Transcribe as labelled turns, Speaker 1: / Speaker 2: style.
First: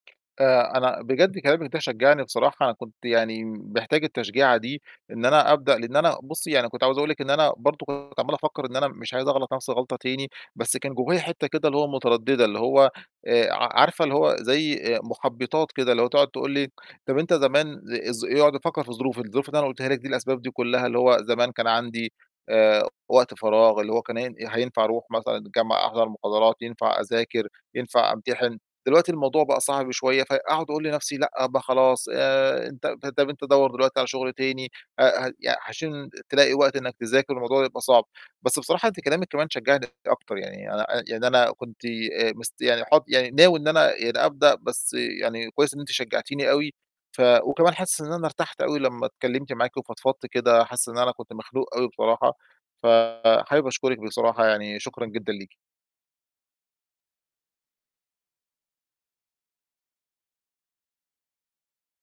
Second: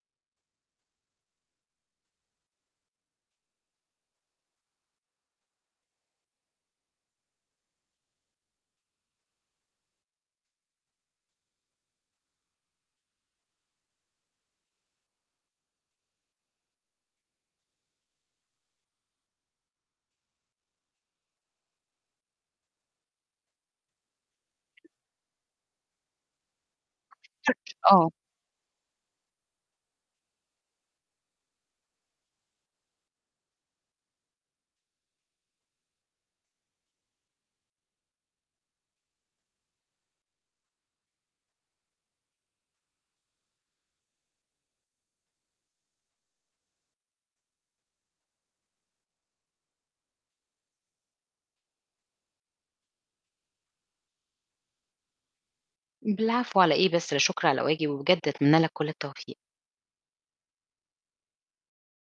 Speaker 1: آآ، أنا بجد كلامِك ده شجّعني بصراحة كنت يعني م محتاج التشجيعة دي، إن أنا أبدأ لإن أنا بُصّي يعني كنت عاوز أقول لِك إن أنا برضه كنت عَمّال أفكّر إن أنا مش عايز أغلَط نَفْسي الغلطة تاني، بس كان جوّايا حتة كده اللي هو مُتردِّدة اللي هو آآ، ع عارفة اللي هو زي آآ، مُحبِّطات كده اللي هو تقعُد تقول لي طَب أنت ل آآ، ز زمان ي أقعُد أفكّر في الظروف، الظروف اللي أنا قُلتها لِك دي الأسباب دي كلّها اللي هو زمان كان عندي آآ، وقت فراغ اللي هو كان هين آآ، هينفع أرُوح مثلًا الجامعة أحضر مُحاضرات ينفع أذاكر،
Speaker 2: آه.
Speaker 1: ينفع أمتحِن، دلوقتي الموضوع بقى صعب شوية، فأقعُد أقول لنَفْسي لأ، ب خلاص آآ، أنت به طَب أنت دوّر دلوقتي على شُغل تاني أ هق يع عشان تلاقي وقت إنّك تذاكر والموضوع يبقى صعب، بس بصراحة أنتِ كلامِك كمان شجّعني أكتر يعني أنا آآ، يعني أنا كنت ي آآ، مست يعني حاط يعني ناوي إن أنا يعني أبدأ بس يعني كويس إن أنتِ شجّعتيني أوي ف وكمان حاسس إن أنا ارتحت أوي لمّا اتكلّمت معاكِ وفضفضت كده، حاسس إن أنا كنت مخنوق أوي بصراحة، فحابب أشكرِك بصراحة يعني شكرًا جدًا ليكِ.
Speaker 2: ب العفو على إيه بس لا شُكر على واجِب، وبجد أتمنّى لك كُلّ التوفيق.